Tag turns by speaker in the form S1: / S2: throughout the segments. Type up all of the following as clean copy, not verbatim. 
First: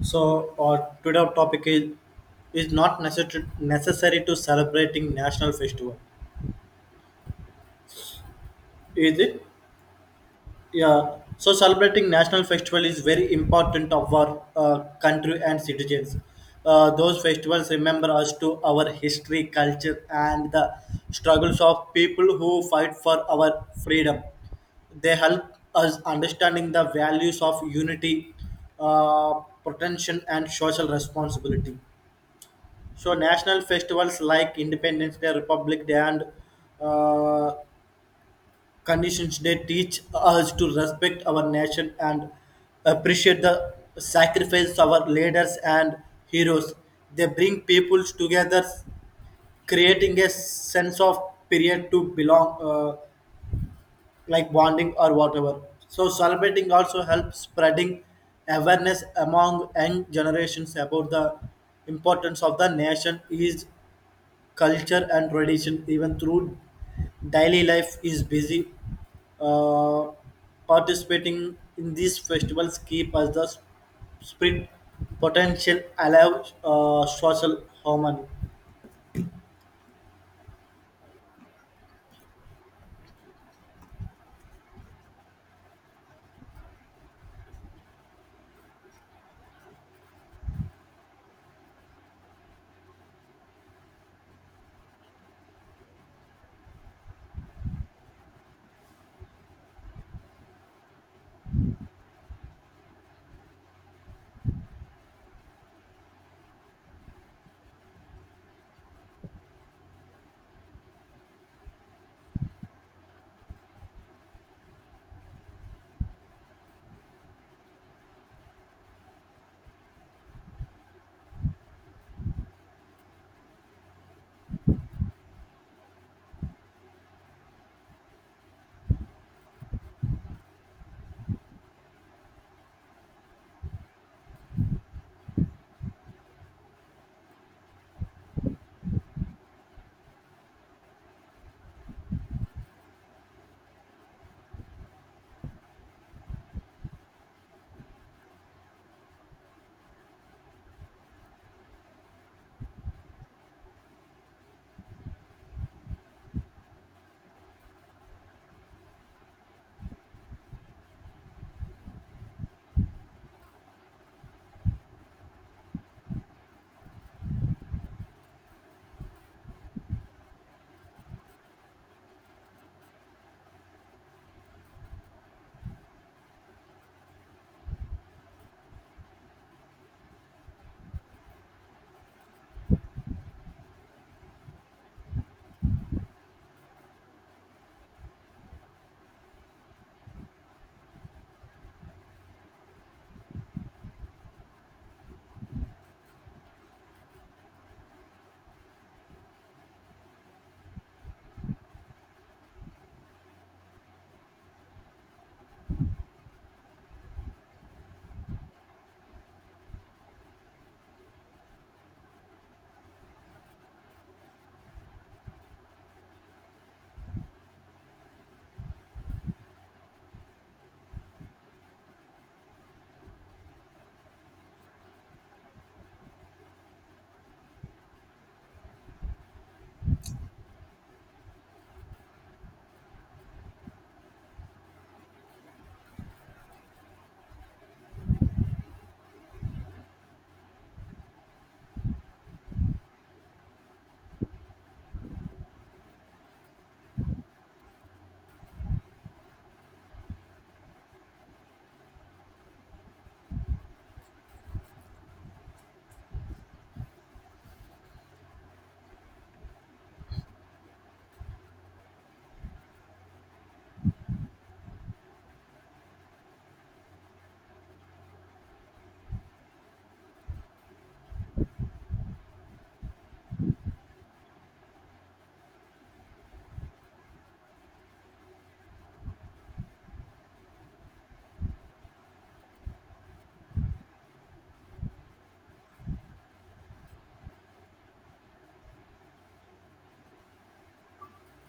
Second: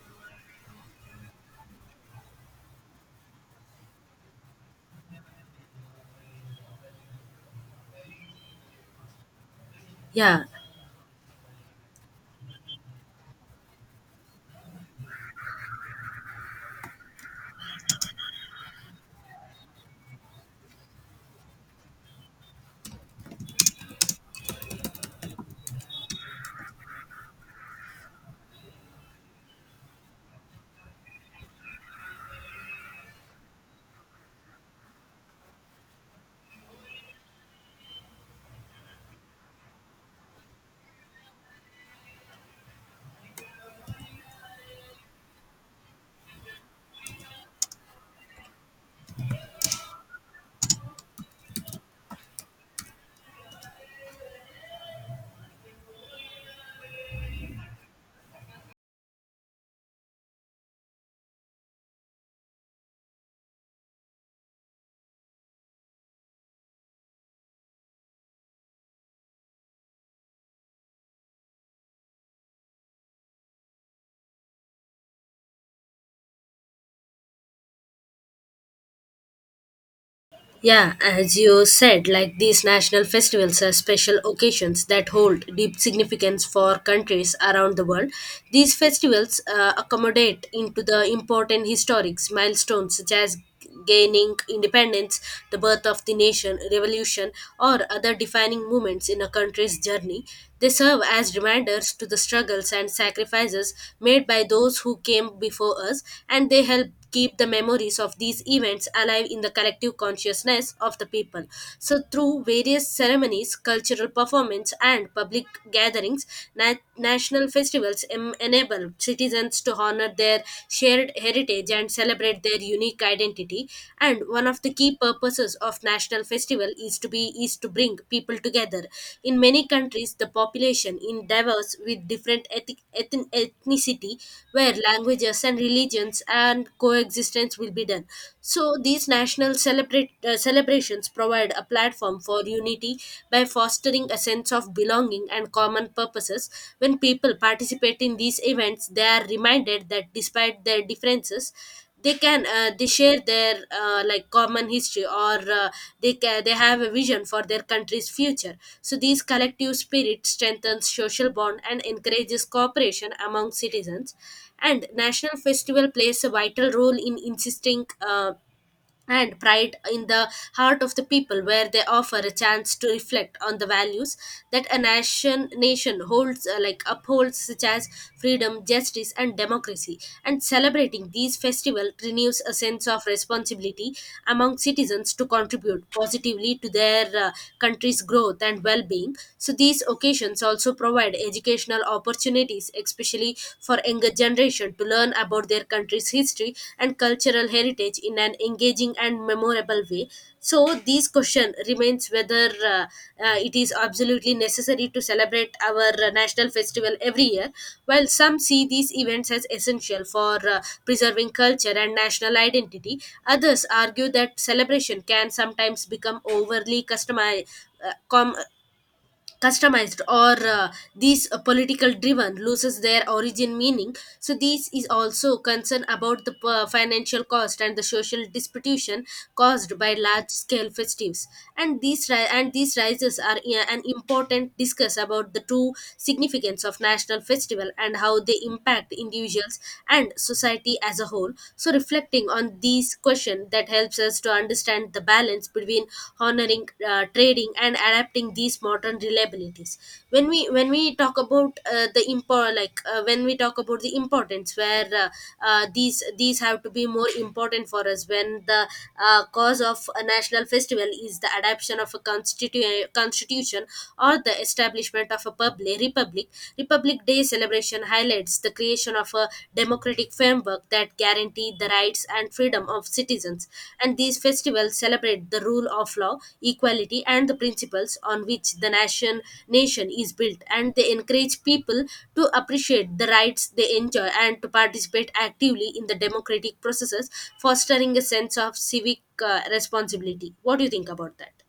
S1: So our today topic is is not necessary to celebrating national festival, is it?
S2: Yeah,
S1: Yeah. So celebrating national festival is very important of our country and citizens. Those festivals remember us to our history, culture, and the struggles of people who fight for our freedom, they help us understanding the values of unity, uh, protection and social responsibility. So national festivals like Independence Day, Republic Day, and uh, Conditions Day teach us to respect our nation and appreciate the sacrifice of our leaders and heroes. They bring peoples together, creating a sense of period to belong, like bonding or whatever. So celebrating also helps spreading awareness among young generations about the importance of the nation is culture and tradition even through daily life is busy, uh, participating in these festivals keep us the spirit potential alive. Social harmony.
S2: yeah, as you said, like these national festivals are special occasions that hold deep significance for countries around the world. These festivals accommodate into the important historic milestones such as gaining independence, the birth of the nation, revolution, or other defining moments in a country's journey. They serve as reminders to the struggles and sacrifices made by those who came before us, and they help keep the memories of these events alive in the collective consciousness of the people. So, through various ceremonies, cultural performance, and public gatherings, national festivals enable citizens to honor their shared heritage and celebrate their unique identity. And one of the key purposes of national festival is to be is to bring people together. In many countries the population in diverse with different ethnic, ethnicity, where languages and religions and coexistence will be done. So these national celebrate celebrations provide a platform for unity by fostering a sense of belonging and common purposes. When people participate in these events they are reminded that despite their differences they can they share their like common history or they have a vision for their country's future. So these collective spirit strengthens social bond and encourages cooperation among citizens. And national festival plays a vital role in insisting and pride in the heart of the people, where they offer a chance to reflect on the values that a nation holds like upholds, such as freedom, justice, and democracy. And celebrating these festivals renews a sense of responsibility among citizens to contribute positively to their country's growth and well-being. So these occasions also provide educational opportunities, especially for younger generation, to learn about their country's history and cultural heritage in an engaging and memorable way. So this question remains whether it is absolutely necessary to celebrate our national festival every year, while some see these events as essential for preserving culture and national identity, others argue that celebration can sometimes become overly uh, com- customized, or these political driven loses their origin meaning. So this is also concern about the financial cost and the social disputation caused by large scale festives. And these rises are an important discuss about the true significance of national festival and how they impact individuals and society as a whole. So reflecting on these questions discussion that helps us to understand the balance between honoring trading and adapting these modern reliabilities. When we talk about the impor like when we talk about the importance, where these have to be more important for us when the cause of a national festival is the adoption of a constitution or the establishment of a public republic. Republic day celebration highlights the creation of a democratic framework that guarantees the rights and freedom of citizens. And these festivals celebrate the rule of law, equality, and the principles on which the nation is built. And they encourage people to appreciate the rights they enjoy and to participate actively in the democratic processes, fostering a sense of civic responsibility. What do you think about that?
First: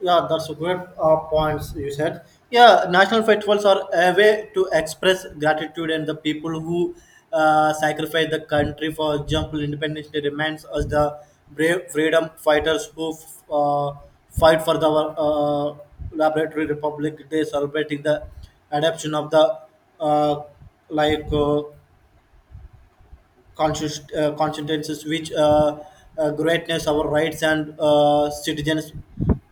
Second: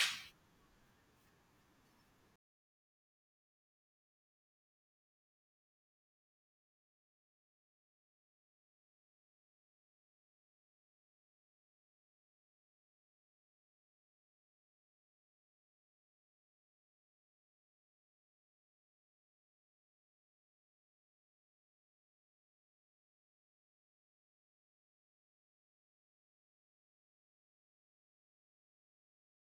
S1: Yeah, that's a great points you said. Yeah, national festivals are a way to express gratitude and the people who sacrifice the country, for example, independence day reminds us the brave freedom fighters who uh, fight for the laboratory republic day celebrating the adoption of the uh, like constituencies which greatness our rights and citizens,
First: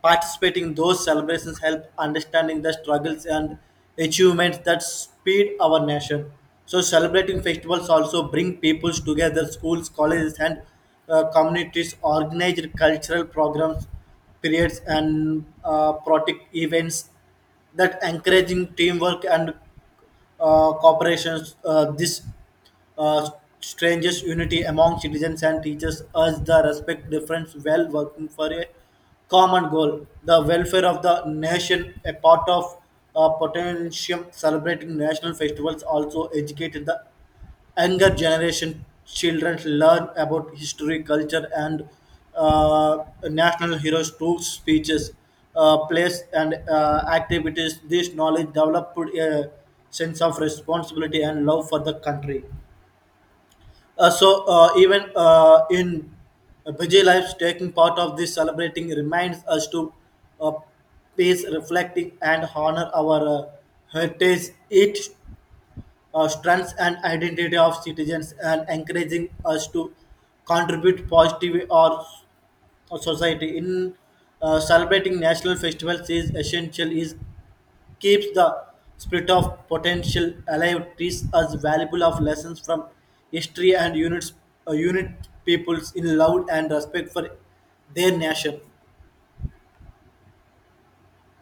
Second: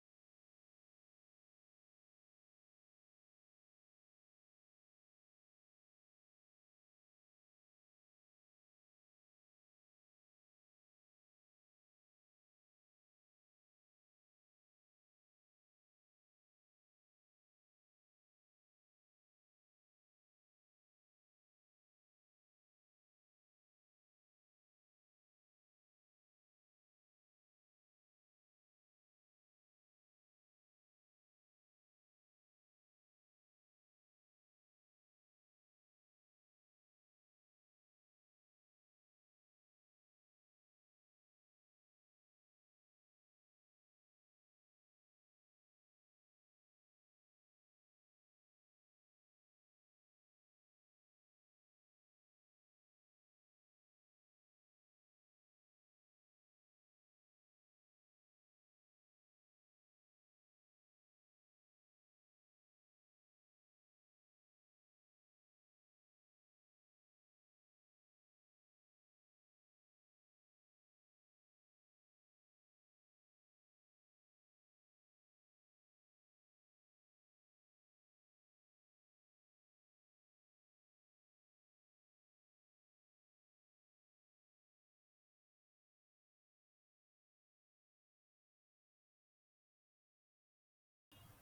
S1: participating in those celebrations help understanding the struggles and achievements that speed our nation. So celebrating festivals also bring peoples together, schools, colleges, and communities organize cultural programs, periods and protect events that encouraging teamwork and cooperation. This uh, strangest unity among citizens and teachers urge the respect difference while working for a common goal. The welfare of the nation, a part of potentium celebrating national festivals, also educated the younger generation, children learn about history, culture, and uh, national heroes through speeches, plays, and activities. This knowledge developed a sense of responsibility and love for the country. So even in busy lives, taking part of this celebrating reminds us to uh, peace, reflecting, and honor our heritage. It strengths and identity of citizens and encouraging us to contribute positive or society in celebrating national festivals is essential, is keeps the spirit of potential alive, teaches us valuable of lessons from history and units, unit peoples in love and respect for their nation.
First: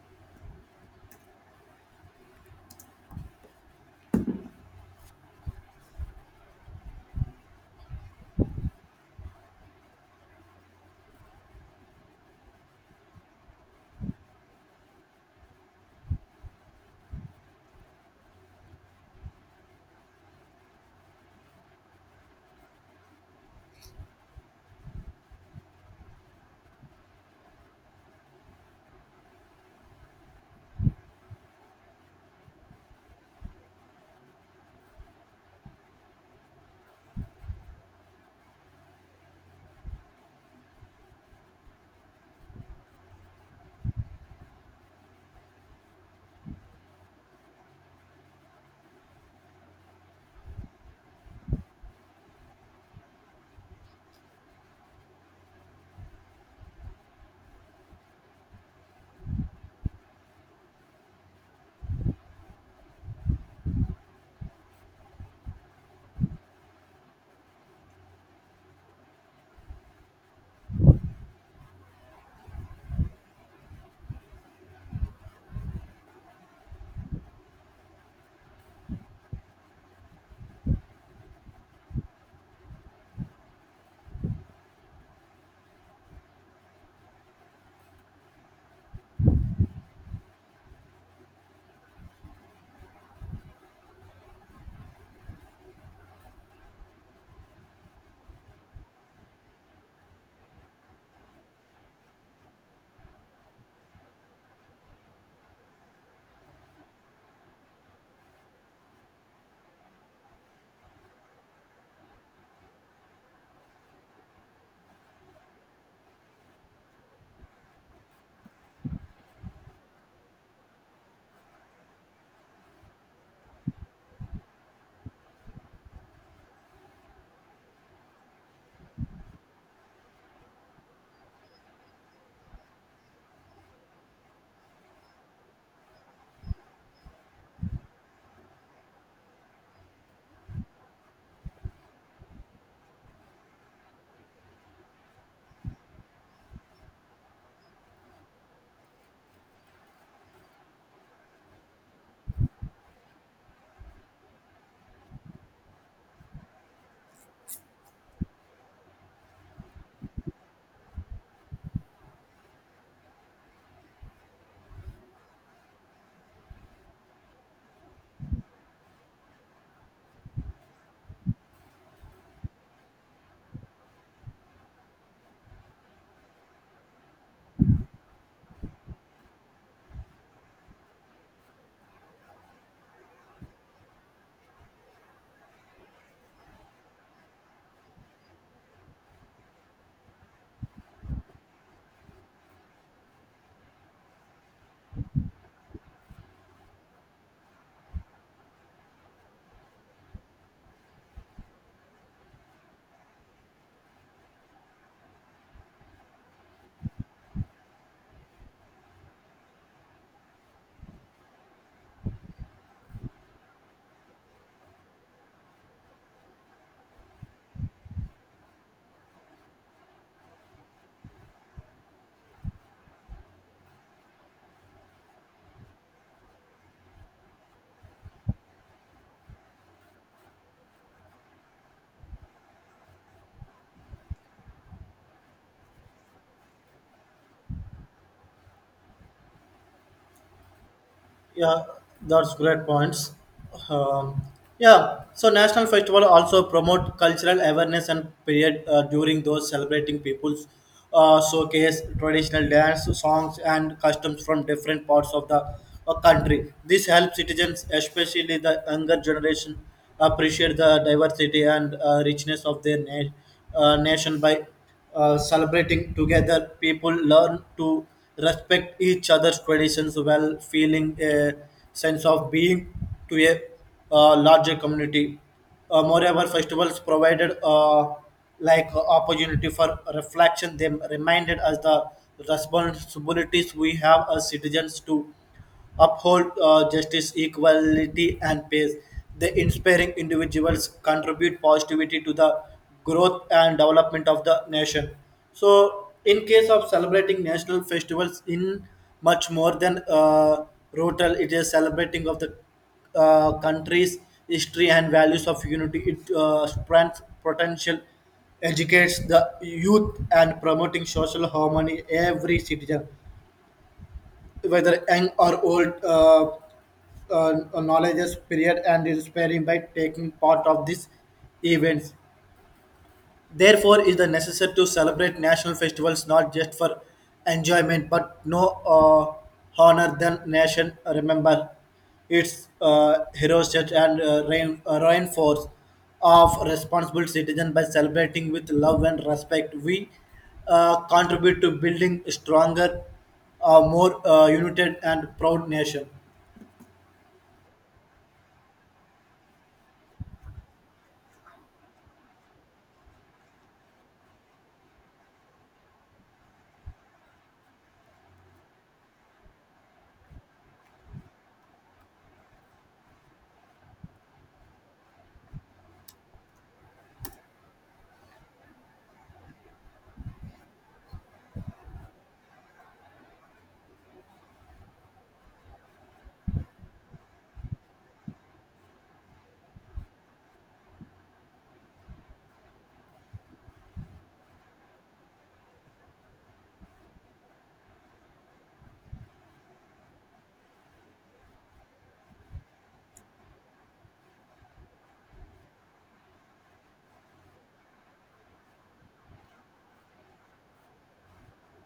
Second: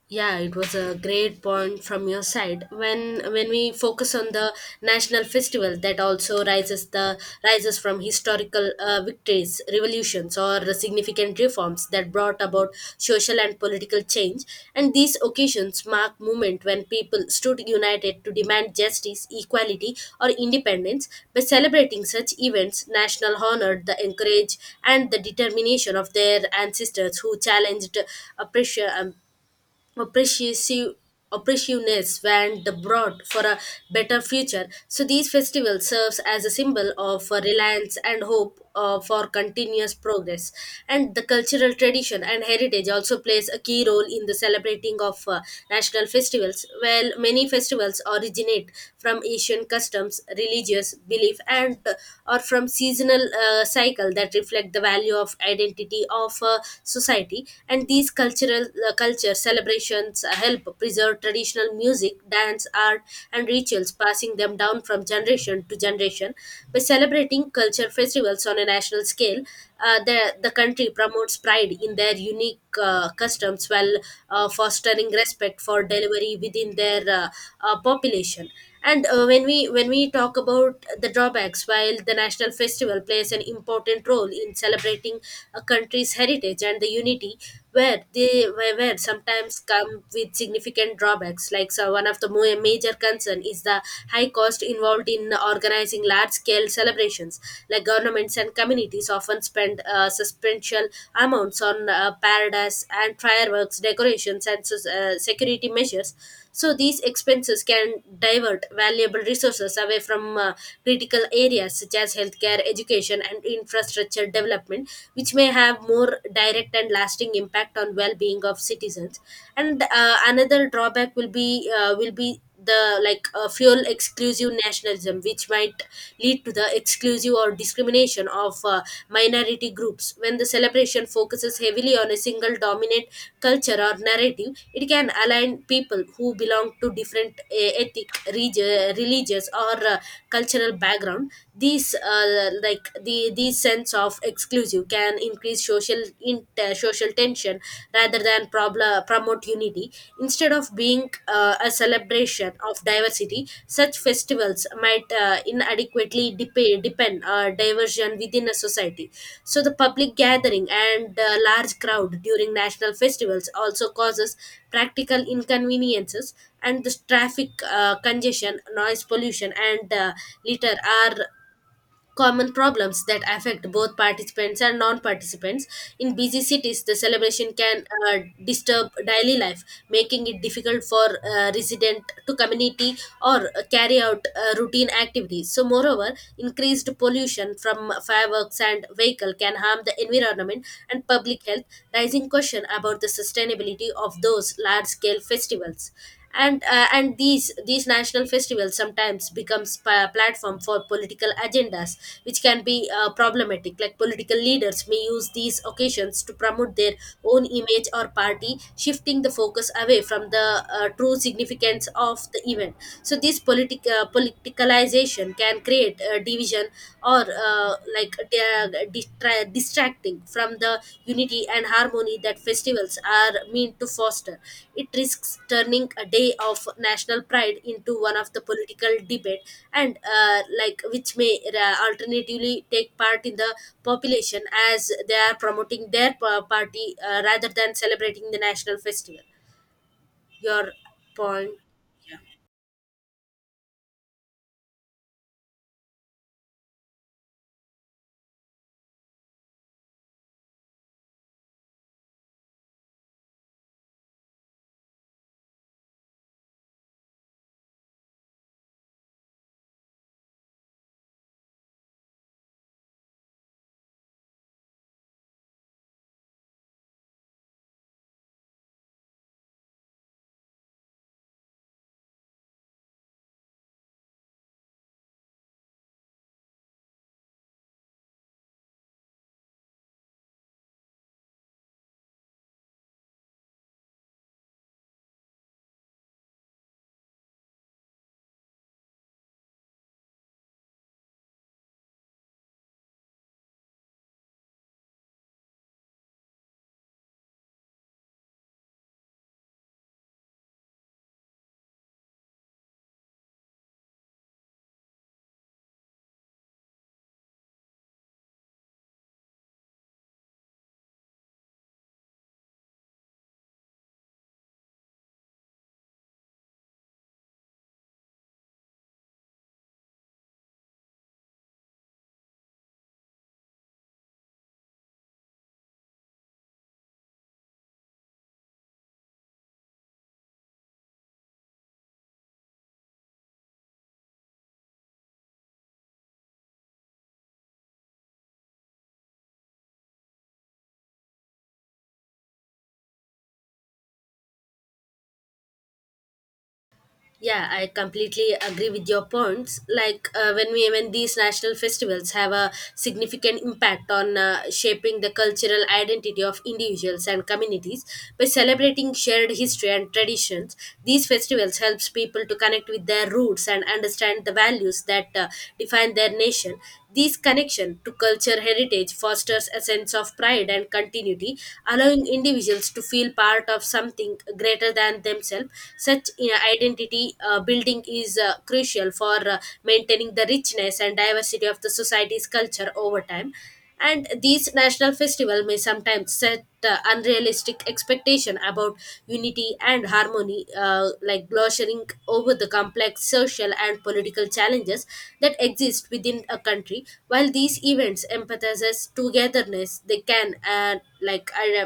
S2: Yeah, it was a great point from your side. When we focus on the national festival that also rises from historical victories, revolutions, or significant reforms that brought about social and political change, and these occasions mark moment when people stood united to demand justice, equality, or independence. By celebrating such events, national honored the encourage and the determination of their ancestors who challenged oppression oppressive oppressiveness and the broad for a better future. So these festivals serves as a symbol of reliance and hope for continuous progress. And the cultural tradition and heritage also plays a key role in the celebrating of national festivals. Well, many festivals originate from asian customs, religious belief, and or from seasonal cycle that reflect the value of identity of society. And these cultural culture celebrations help preserve traditional music, dance, art, and rituals, passing them down from generation to generation. By celebrating culture festivals on a national scale, uh, the the country promotes pride in their unique customs while fostering respect for delivery within their population. And when we talk about the drawbacks, while the national festival plays an important role in celebrating a country's heritage and the unity, where where sometimes come with significant drawbacks like. So one of the major concern is the high cost involved in organizing large scale celebrations, like governments and communities often spend substantial amounts on paradise and fireworks decorations and security measures. So these expenses can divert valuable resources away from critical areas such as healthcare, education, and infrastructure development, which may have more direct and lasting impact on well-being of citizens. And another drawback will be the like fuel exclusive nationalism which might lead to the exclusive or discrimination of minority groups. When the celebration focuses heavily on a single dominant culture or narrative, it can align people who belong to different ethnic, religious, or cultural background. These like these sense of exclusive can increase social tension rather than problem promote unity. Instead of being a celebration of diversity, such festivals might inadequately depend diversion within a society. So the public gathering and large crowd during national festivals also causes practical inconveniences. And the traffic congestion, noise pollution, and litter are common problems that affect both participants and non-participants. In busy cities the celebration can disturb daily life, making it difficult for resident to community or carry out routine activities. So moreover, increased pollution from fireworks and vehicle can harm the environment and public health, raising question about the sustainability of those large scale festivals. And these national festivals sometimes becomes a platform for political agendas, which can be problematic, like political leaders may use these occasions to promote their own image or party, shifting the focus away from the true significance of the event. So this politicalization can create division or like they are distracting from the unity and harmony that festivals are meant to foster. It risks turning a day of national pride into one of the political debate, and like, which may alternatively take part in the population as they are promoting their party rather than celebrating the national festival. Your point.
S1: Yeah, that's great points. Um, yeah, so national festival also promote cultural awareness and period, during those celebrating people's showcase traditional dance songs and customs from different parts of the country. This helps citizens, especially the younger generation, appreciate the diversity and richness of their nation. By celebrating together, people learn to respect each other's traditions while feeling a sense of being to a larger community. Moreover, festivals provided like opportunity for reflection. They reminded us the responsibilities we have as citizens to uphold, justice, equality, and peace. They inspiring individuals contribute positivity to the growth and development of the nation. So, in case of celebrating national festivals, in much more than rotal, it is celebrating of the country's history and values of unity. It strengthens potential, educates the youth, and promoting social harmony, every citizen whether young or old knowledge is period and is sparing by taking part of these events. Therefore, it is the necessary to celebrate national festivals not just for enjoyment but no, honor than nation, remember its heroes such and reinforce of responsible citizen. By celebrating with love and respect, we contribute to building stronger, more united and proud nation.
S2: Yeah, I completely agree with your points. Like when we when these national festivals have a significant impact on shaping the cultural identity of individuals and communities by celebrating shared history and traditions. These festivals helps people to connect with their roots and understand the values that define their nation. This connection to culture heritage fosters a sense of pride and continuity, allowing individuals to feel part of something greater than themselves. Such identity building is crucial for maintaining the richness and diversity of the society's culture over time. And these national festival may sometimes set unrealistic expectation about unity and harmony, like glossing over the complex social and political challenges that exist within a country. While these events emphasizes togetherness, they can like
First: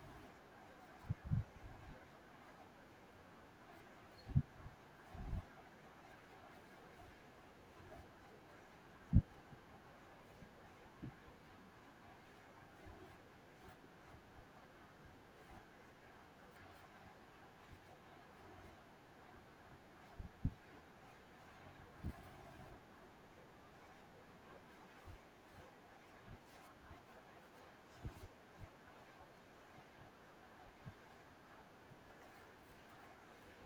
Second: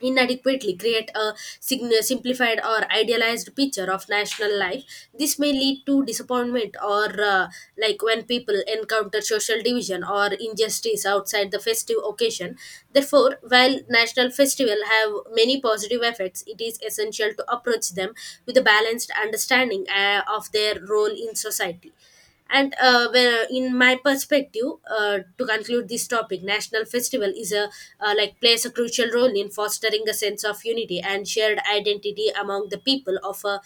S2: inadequately create a simplified or idealized picture of national life. This may lead to disappointment or like when people encounter social division or injustice outside the festive occasion. Therefore, while national festival have many positive effects, it is essential to approach them with a balanced understanding of their role in society. And where, in my perspective, to conclude this topic, national festival is a like plays a crucial role in fostering a sense of unity and shared identity among the people of a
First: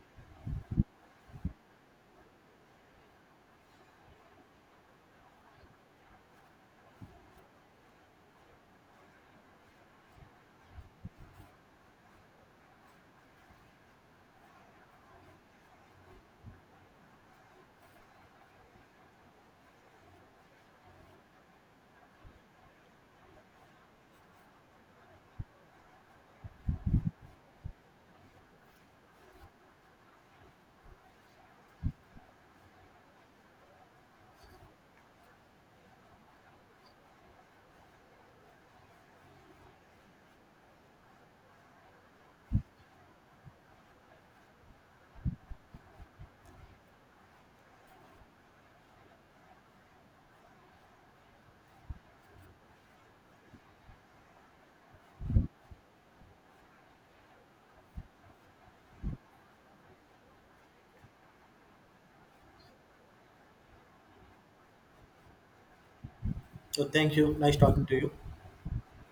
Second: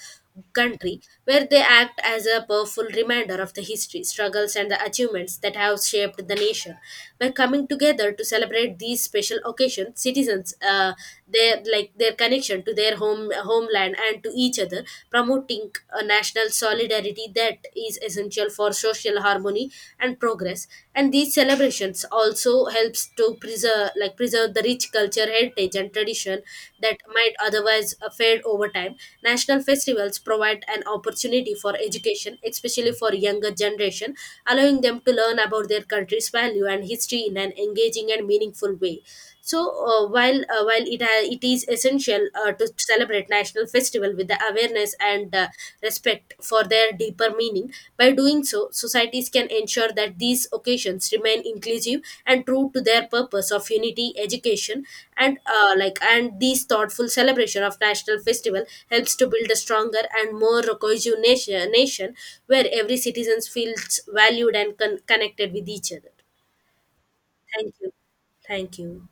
S2: country, where they act as a powerful reminder of the history, struggles, and the achievements that have shaped the nation. By coming together to celebrate these special occasions, citizens their like their connection to their homeland and to each other, promoting a national solidarity that is essential for social harmony and progress. And these celebrations also helps efforts to preserve the rich culture heritage and tradition that might otherwise fade over time. National festivals provide an opportunity for education, especially for younger generation, allowing them to learn about their country's value and history in an engaging and meaningful way. So while while it is essential to celebrate national festival with the awareness and respect for their deeper meaning. By doing so, societies can ensure that these occasions remain inclusive and true to their purpose of unity, education, and like, and these thoughtful celebration of national festival helps to build a stronger and more cohesive nation, where every citizen feels valued and connected with each other.
S1: So thank you. Nice
S2: Thank
S1: talking
S2: you,
S1: to you.
S2: thank you.